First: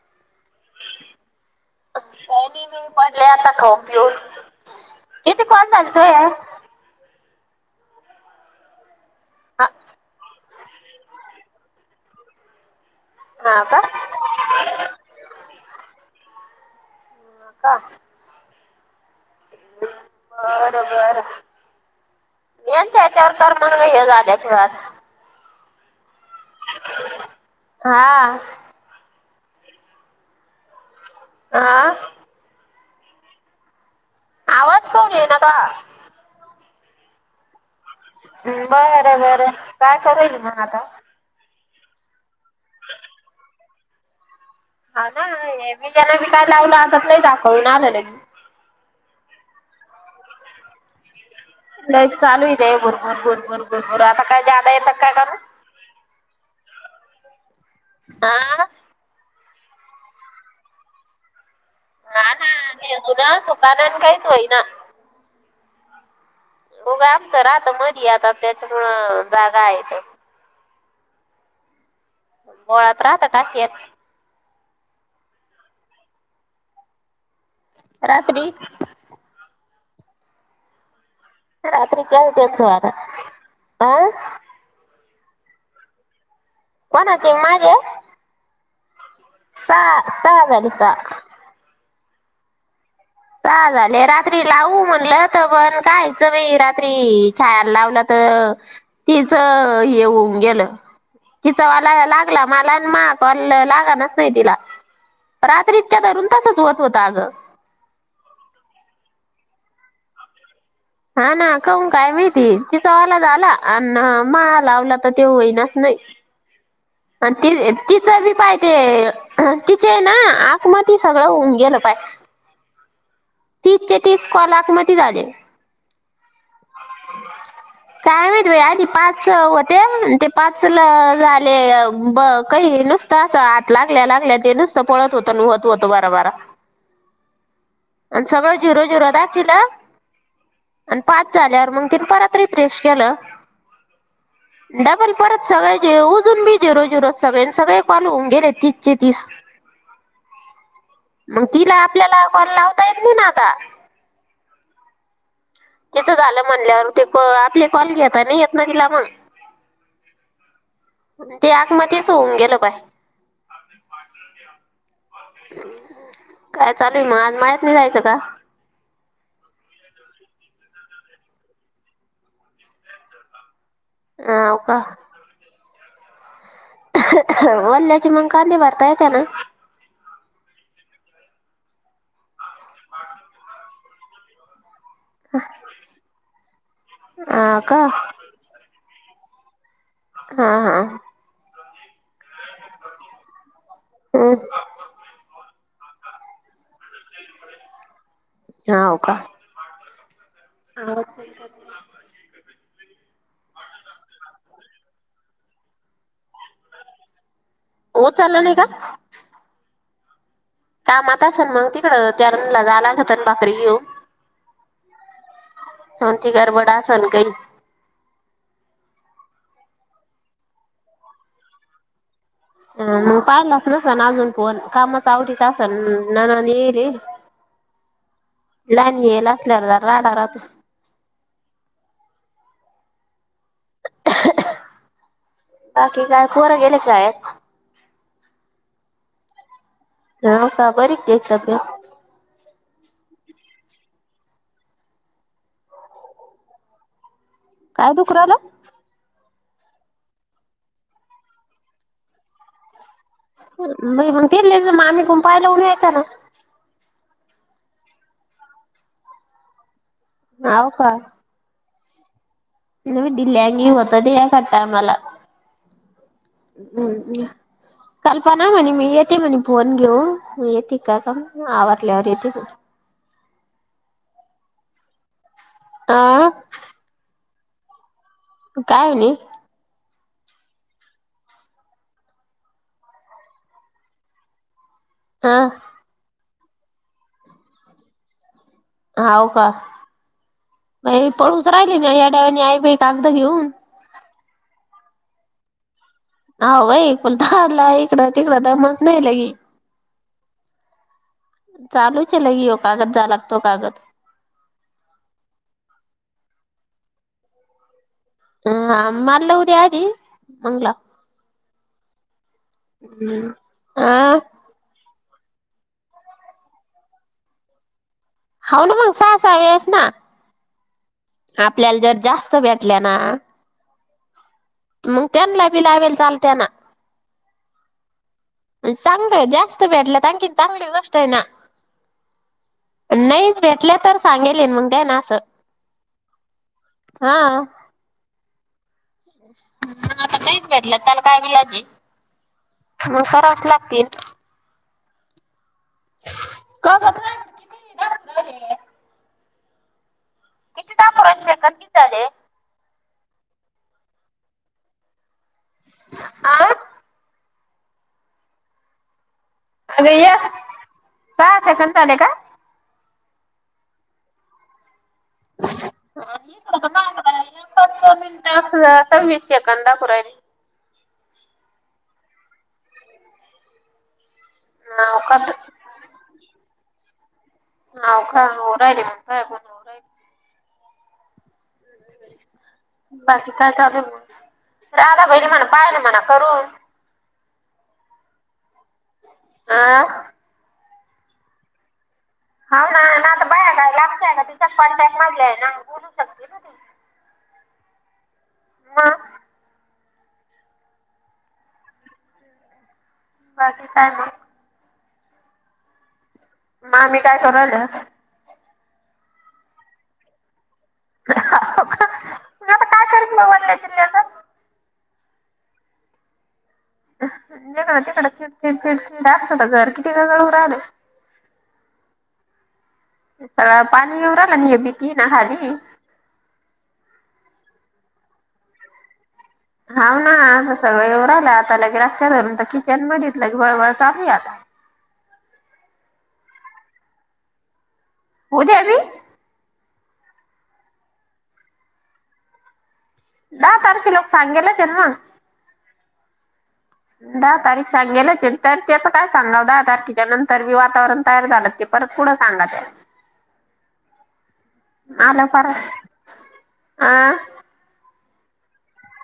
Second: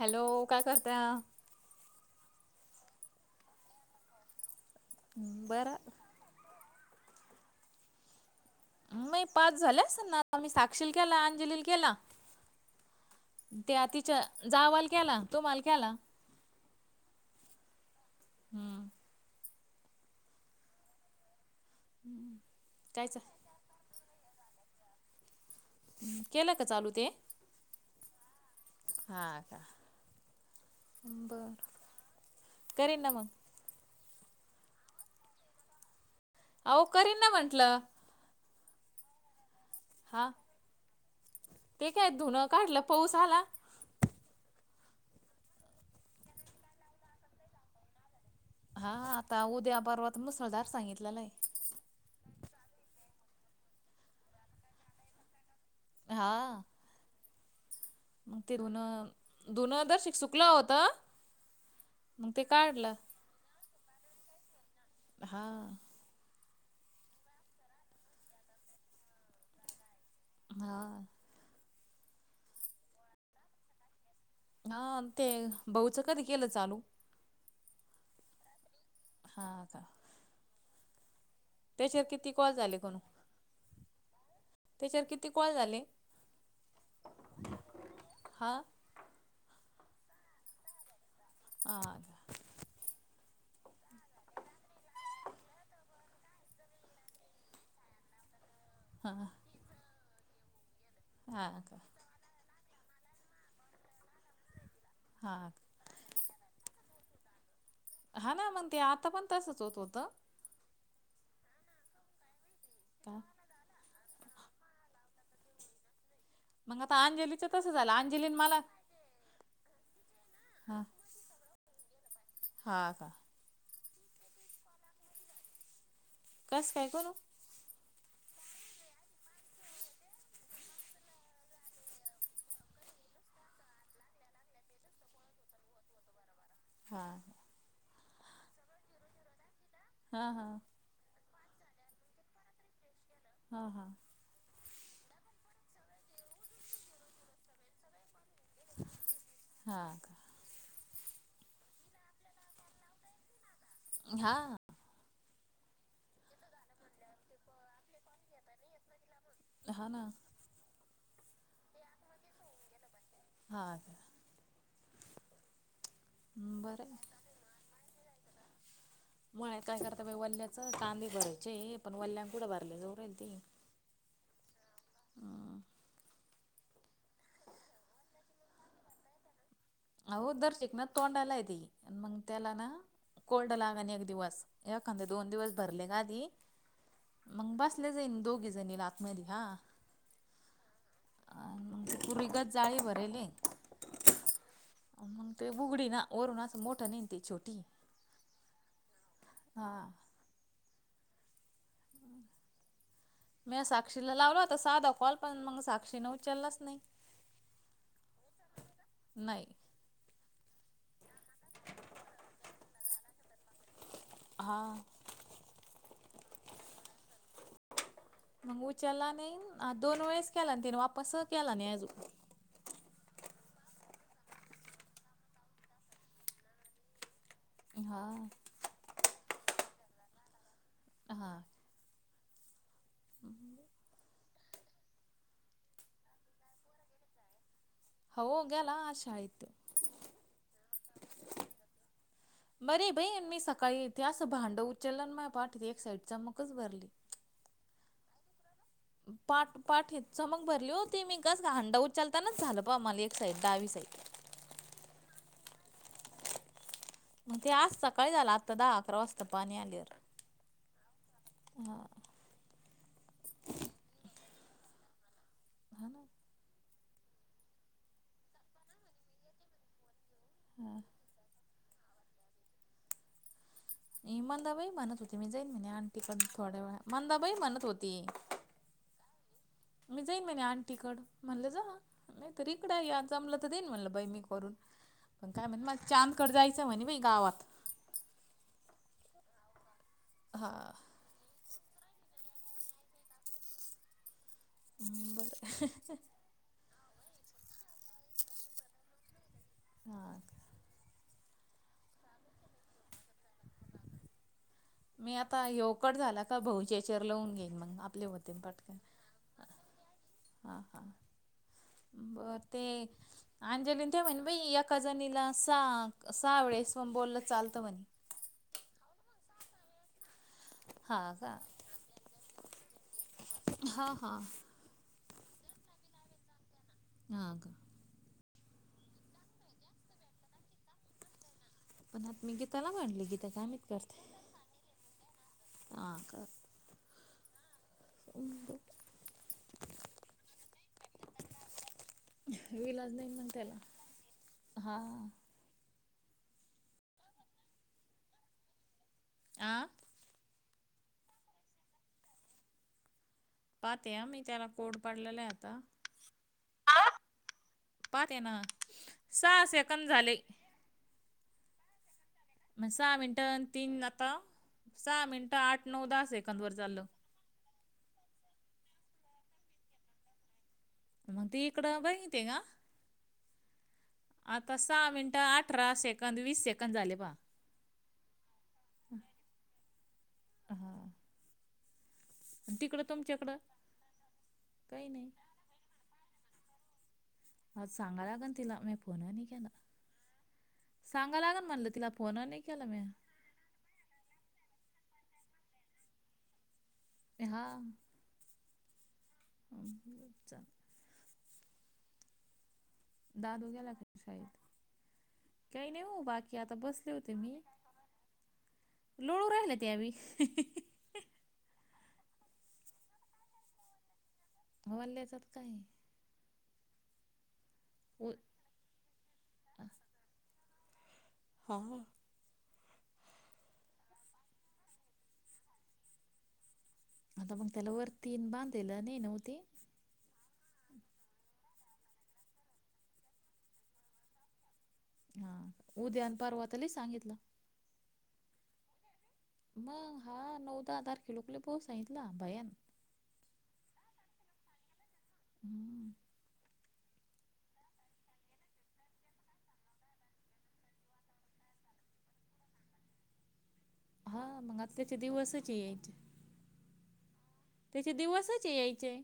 Hello काय करतय. कानी मी पडले आता ख पिऊन इथे कोण झाल तू. म पाच झालेस ना मी साक्षील केला अंजलील केला. हा का त्या तिच्या जावाल केला तुम्हाल केला. का. हम्म. बरोबर. हम्म. यांच याच्यावर तर मण हे जा त्याच्यावर. केलं का चालू ते. हा. हा का. आा. कररे ना म. आवाज कऊ येई न का. अवकरेना म्हंलं. बरं बरं काय करेल मग आता. ते काय धुनं काढलं पाऊस आला हा ना हे मी [unintelligible] जना मी काय लावलं आताच नाही दाखवून आलं नाही हा आता उद्या -परवात मुसळधार सांगितलेला आहे नाही चालू इते बुरमुर -बुरमुर -बुरमुर आता काय जादा येतात काय काण हा.. हा मग ते ऋन दुनं दर्शिक सुकलं होतं मग ते काढलं पानान काहीच होई ना हा.. होघ आमचं राहत मधी आता त्याच्यामुळं जागा आहे बोळात राहता का [unintelligible] हा ते भाऊच कधी केलं चालू रात्री हा का रात्री कळतेच आार हह [unintelligible] किती कॉल झाले? कोणाचे माझे सहा- सहा झाले सहा आ.. सहा झाले रात्री लावू म्हणलं तर पण कायचं [unintelligible] म रात्री छाया लावलं तर ह [inaudible] तिचं येऊन गेलं, तिचा वाला यायला लागला मला मा [unintelligible] लागच नाही तिला रात्रीच्या रून तसंच होतं -होतं अगं हा ना मग ते, आता पण तसच होतं-होतं हा ना कू काय माहिती तिचावाला झाला न्या मा लावला तर ते होईनाच नाही अ-ति -तिचं बी पाय ते तिचे ना, आक मदी ती सगळं होऊ येन पाय का -का तीस चे तीस कॉल आक मदी झाले कसं काय करू? ते आधी पाच होते ते पाच-झाले ब -काही नुसतं असा हात लागल्या-लागल्या ते नुसत पळत होतं-होत-होतं बरा- बरा. हा -हा. आणि सगळं झिरो-झिरो दाखील- हा -हा.. पाच झाल्यावर मग तिनं परत रिफ्रेश केलं हा-हा.. डबल परत सगळे जे उजून बी झेरो-झेरो सगळे-सगळे पालू गेले तीसचे-तीस मग तिला आपल्याला कॉल लावत [unintelligible] नी ना आता हा. तिचं झालं म्हणल्यावर, ते कॉ-आपले कॉल घेता नाही येत ना तिला मग हा ना. ते आत मध्येच होऊन गेलं बाय हा का. काय चालू आहे मग, आज मळ्यात नाही जायचं का? मळ्यात काय करता बाय, वल्ल्याच कांदे भरायचे पण वल्यां कुडं भरले जऊरल ते हा हो का. वल्ल्याची मग कांदे भरता येत ना. अ दरशक ना तोंडाला आहे ते, मग त्याला ना कोल्ड लाग आणि एक दिवस. एखांद दोन दिवस भरले आधी. मग हा का बसल्या जाईन, दोघे जणी आतमध्ये हा. हा हा. आणि परीगत जाळी भरयली. हम. बुगडी ना ओरून असं मोठं निंती छोटी. हो का. [unintelligible] [inaudible] मी साक्षीला लावला होता, साधा कॉल पण मग साक्षीने उचललाच नाही. उचला नाहीं का. कामत आसन मग, तिकड त्यारला जायला लागत असेल बाकरी घेऊन. हा. तुमची गरबड आसल कई? उचलला नाई, आण दोन वेळेस केला तिनं वापस केला नाई अजून तिनं. अ मग, पाहिलाच नसल न अजून फोन कामाच आवरीत असल नाना ने रे. लहान ये असल्यावर जरा राडा राहतो. हा. बाकी काय पोरं गेले शाळेत हो गेला आज शाळेत हा का बरी केस कटींग बरीय बाई मी सकाळी येथे अस भांड उचललं अन माझ्या पाठीत एक साईड चमकच भरली. दुकराला पाठ पाठीत चमक भरली होती मी कस हांडा उचचालतानाच झालं बा मला एक नाई मग तिथलेच माणिक पाय लाऊन यायचा ना. मग ते आज सकाळी झालं आत्ता दहा अकरा वाजता पाणी आल्यावर ह्याव का? हा. ढीलल्या वाणी होतं ते या करताय मला हम्म कल्पना म्हणे मी येते म्हणे फोन घेऊन येते का का आवरल्यावर येते ती ही मंदाबाई म्हणत होती मी जाईन म्हणे आंटी पण अ थोड्या वे मंदाबाई म्हणत होती. काय आणि मी जाईन म्हणे आंटीकडं म्हणलं जा नाही तर इकडं या जमलं तर देईन म्हटलं बाई मी करून पण हा काय म्हणे म चांदकडं जायचं म्हणे मी गावात हाव का मी पळू. राहिले ना या डाळयानी आई बाई कागदं घेऊन. बरं. हा व्हय फुलतालाय. तिकडं तिकडं तर मस नाही लय. चालूचं लय हयो कागद जाया लागतो कागद मी आता यवकट झाला का भाऊजेचेर लवून घेईन मग आ. ह माललं उद्या यादी नऊला बर ते अंजलीन ते अ म्हन बाई एका जनीला चा सहा वेळेस पण बोललं चालतं म्हणे. हाऊ ना मग सा सायेस ना. आपल्याला जर जास्त भेटल्या ना. हा. मग त्यांनला बी लावेल चाल त्यांना ह का? चांगलं जास्त भेटलं आणखीन चांगली गोष्ट आहे ना. पण आता मी गीताला मांडली गीता नाहीच चांगली भेटल्या तर वाटते. सांगेल मग द्या ना असं हा का? हा. मला आता नाहीच भेटलं त्याला काय विलाज हे म करावाच लागतील. हा. [unintelligible] आ. किती दाखवू राहिले सेकंद किती झाले. पाहते मी त्याला कोड पाडलेला आहे आता आ. पहाते ना सहा अग सेकंद झाले. एक सहा सेकंद झाले का? सहा मिनटं तीन आता सहा मिनटं, आठ, नऊ, दहा सेकंद वर चालल. पाच सहा मिनिट असल तर वीस सेकंद दाखवू राहिले. म त इकड भाहीते का? आता सहा हाव का मिनटं अठरा सेकंद वीस सेकंद झाले पा. हाव का हून राहिले मग काय म्हणून राहिले हा बाकी काय चालू मग राधा बहिनि म्हणा पाहिन म्हणा करून आज सांगाय लागन तिला आ सांगा लागन म्हणल तिलापण हाव ना नाता बाया काय लांबच्या आहे का तिच्याच कॉन्टॅक्ट मधल्या आहे ना बोलू शकते ना ती हे हा मग [unintelligible] दादो बाकी गेला का काय तो मग? शाळेत काही नाही हो बाकी मामी काय कराल्या? लोळू राहिल्या त्या बी हाव का मग आता काय करन बा त्या चिल्याच वल्या जात काय जीकड तिकड चिडचिड चिडचिड असत घर किती गळून राहिले हा पाणी येऊ राहिलं ना ह्या भीती ना खाली मग त्याला वरतीन बांधलेलं नाही नव्ह ते हाव ना आता सगळं येऊं राहलं आता लगे रस्त्यावररून तर किचन मितलं क वळवळ चालली आता हा उद्यान परवा त लई सांगितलं होद्या अभी मग हा नऊ दहा तारखे लोकले पाऊस सांगितला भयाण दहा तारखे लोक सांगेलच आहे ना हुं दहा तारीख सांगेलच तर त्याच काय सांगा दहा तारखेच्या नंतर मी वातावरण तयार झालं ते परत पुढं सांगा त्या [unintelligible] हा मग आता त्याचे आलं फार दिवसच यायचे अ त्याचे दिवस कचे यायचें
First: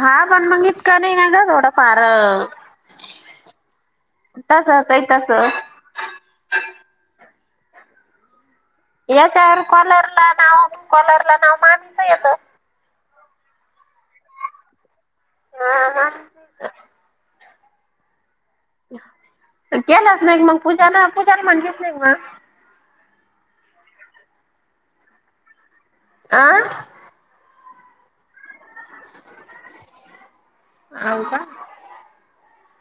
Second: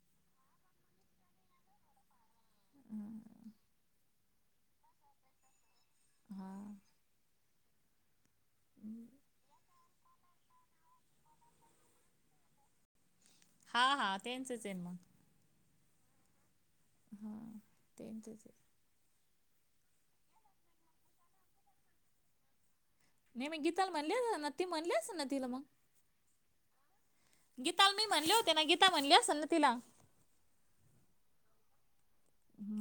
हा पण मग इतका नाही ना ग थोडं फार [unintelligible] तस काही तस [unintelligible] याच्यावर कॉलरला नाव कॉलर ला नाव मानस येत हा हा तेचच आहे मग हा हा [unintelligible] केलाच नाही मग पूजाला पूजाला म्हणलीच नाही मग नाहीे म गीता म्हण न म्हणलेस न तीला मग. आ गीताला मी म्हणले होते ना गीता म्हणली असेल ना तिला हो का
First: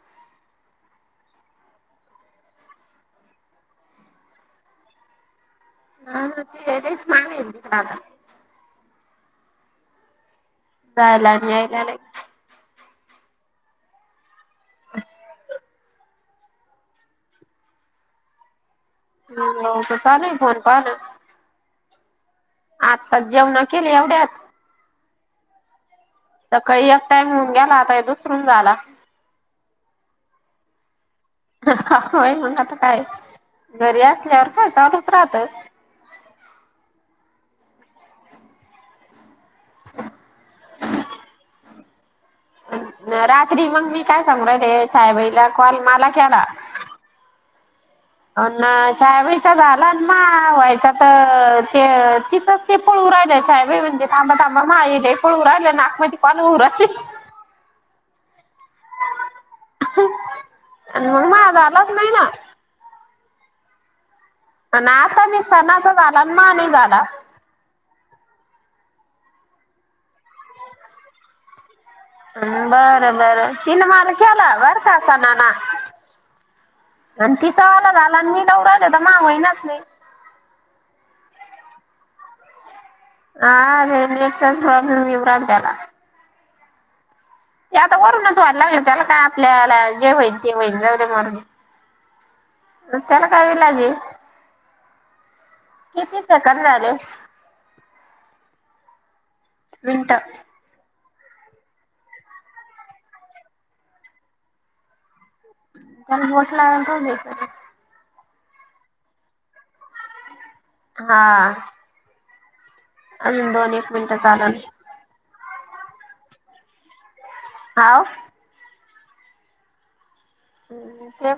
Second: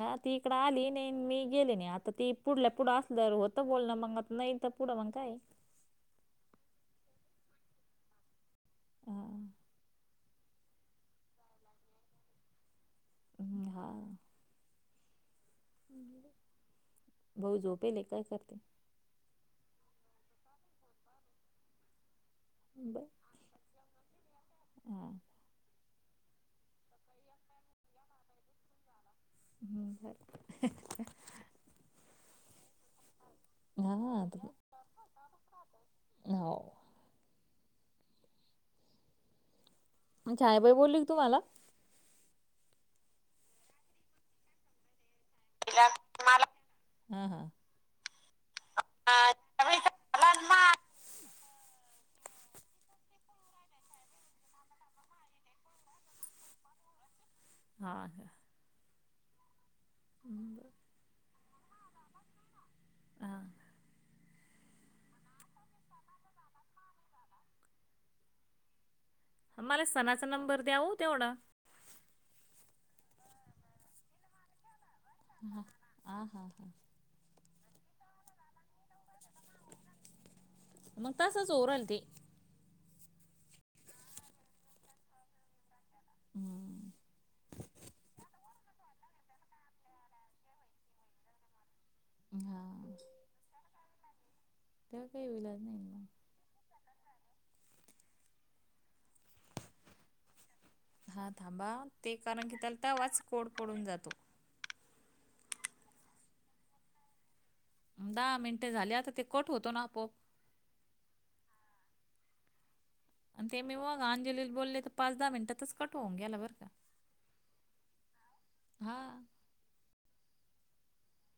हा ती इकड आली नाही मी गेले नाही आता ती पुढल्या पुढं असल होत बोलण मग आ नाही. थ पुढं मग काय नान होच माकडला झाला नयलाला ् हा भाऊ झोपेले काय करते. हम् हो का नाही फोन पाहन. आत्ता जेवणा केले एवढ्यात सकाळी एक टाइम होऊन गेला आता दुसरून झाला. [inaudible] हा हा हा. होय मग आता काय? घरी असल्यावर काय चालूच राहत. हो. छायाबाई बोलली तुम्हाला रात्री मग मी काय सांगते छायाबाईला कॉल मला केला. अ छायाबाईंचा झालं मग व्हायचा तर ते तिथंच ते पळू राहिलाय छायाबाई म्हणते थांबा थंबा माय पळू राहिला नाक मध्ये [unintelligible] हा ह. मग म झालाच नाही ना. आता [inaudible] अस झाला मा नाही झाला. मला सणाचा नंबर द्याव तेवढा. ह बरं बरं तिन बार केला बरका. [unintelligible] [unintelligible] तसं होवू राहवे ते. [unintelligible] आता वरूनच व्हायला लागलं त्याला का आपल्याला जे व्हाल ते होऊ दे. जाऊदे मरून. मग त्याला काय लाजे तेव्हा काही विेलाज नाही मग. सेकंद झाले मिनट. हा थांबा ते कारण की त्याला तेवाच कोड पडून जातो. गटला त देई शकत.. दहा मिनटे झाली आता ते कट होतो ना आपोआप. हा. आणि अजून ते दोन मी एक मग मिनिटं अंजली चालल बोलले तर पाच दहा मिनिटातच कट होन गेला बरं का. हा. हा. हम् ते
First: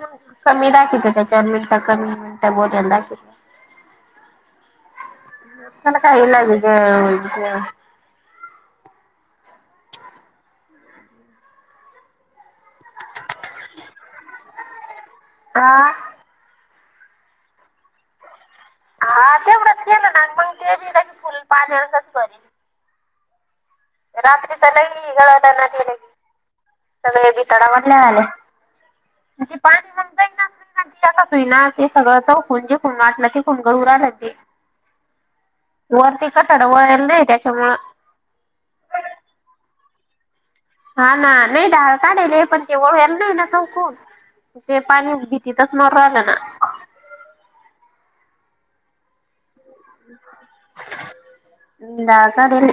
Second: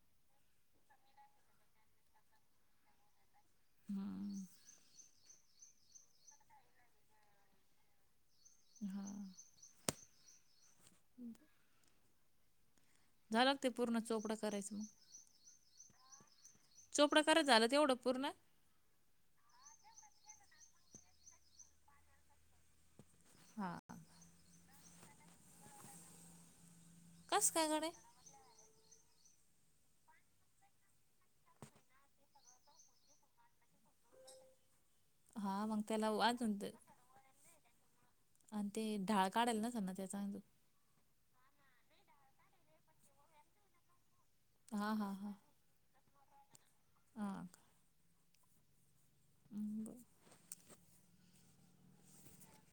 कमी दाखवले त्या चार मिनिट कमी मिनिटं बोलायला दाखवते. [inaudible] [inaudible] [inaudible] [inaudible] झालं ते पूर्ण चोपडं करायचं मग आ जो प्रकारच झाला तेवढं पूर्ण. हा तेवढंच केलं ना मग ते बी फुल पालेच असत. हा. रात्री तर लई अड ना केलेली सगळे बी तडावडले आले मग ते पाणी जातय ना. तई ना अस सगळं चौकून जे खून वाटलं ते खुनग उरलं ते वरती कठाड वळला नाही त्याच्यामुं आणि ते ढाळ काढेल ना सर ना त्याचा [inaudible] ते पाणी भिंतीतच मुरूम राहिलं ना. हा. हम्म. [inaudible] [inaudible] द काढल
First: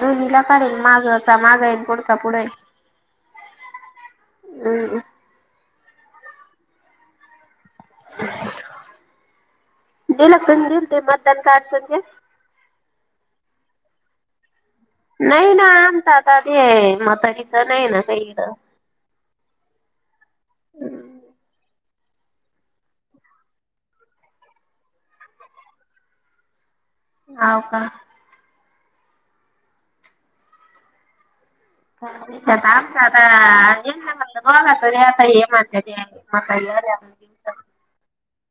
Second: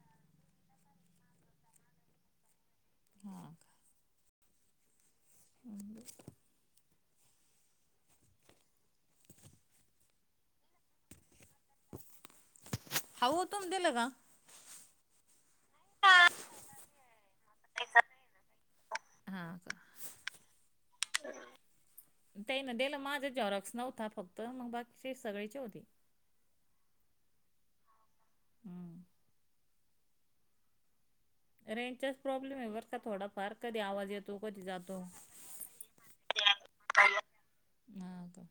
दोनला काढल मागंता मागा येईल पुढचा पुढ ये. हा का. [unintelligible] [unintelligible] दिल दिल ते मतदान कार्डच घे. हवतोम दिलं का. नाही ना आमत आताात मत हचं नाही ना का इड [unintelligible] ते ना दिलं माझा जॉरॉक्स नव्हता फक्त मग बाकी सगळेचे होती. हाव का. हम्म. [unintelligible] [unintelligible] हा का.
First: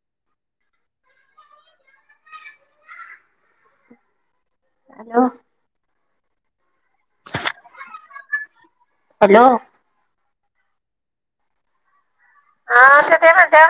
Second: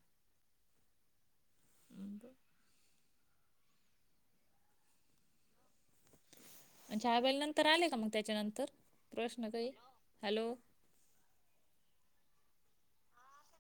हॅलो. हा वला नंतर आले का मग त्याच्या नंतर हॅलो प्रश्न काही हॅलो. [unintelligible]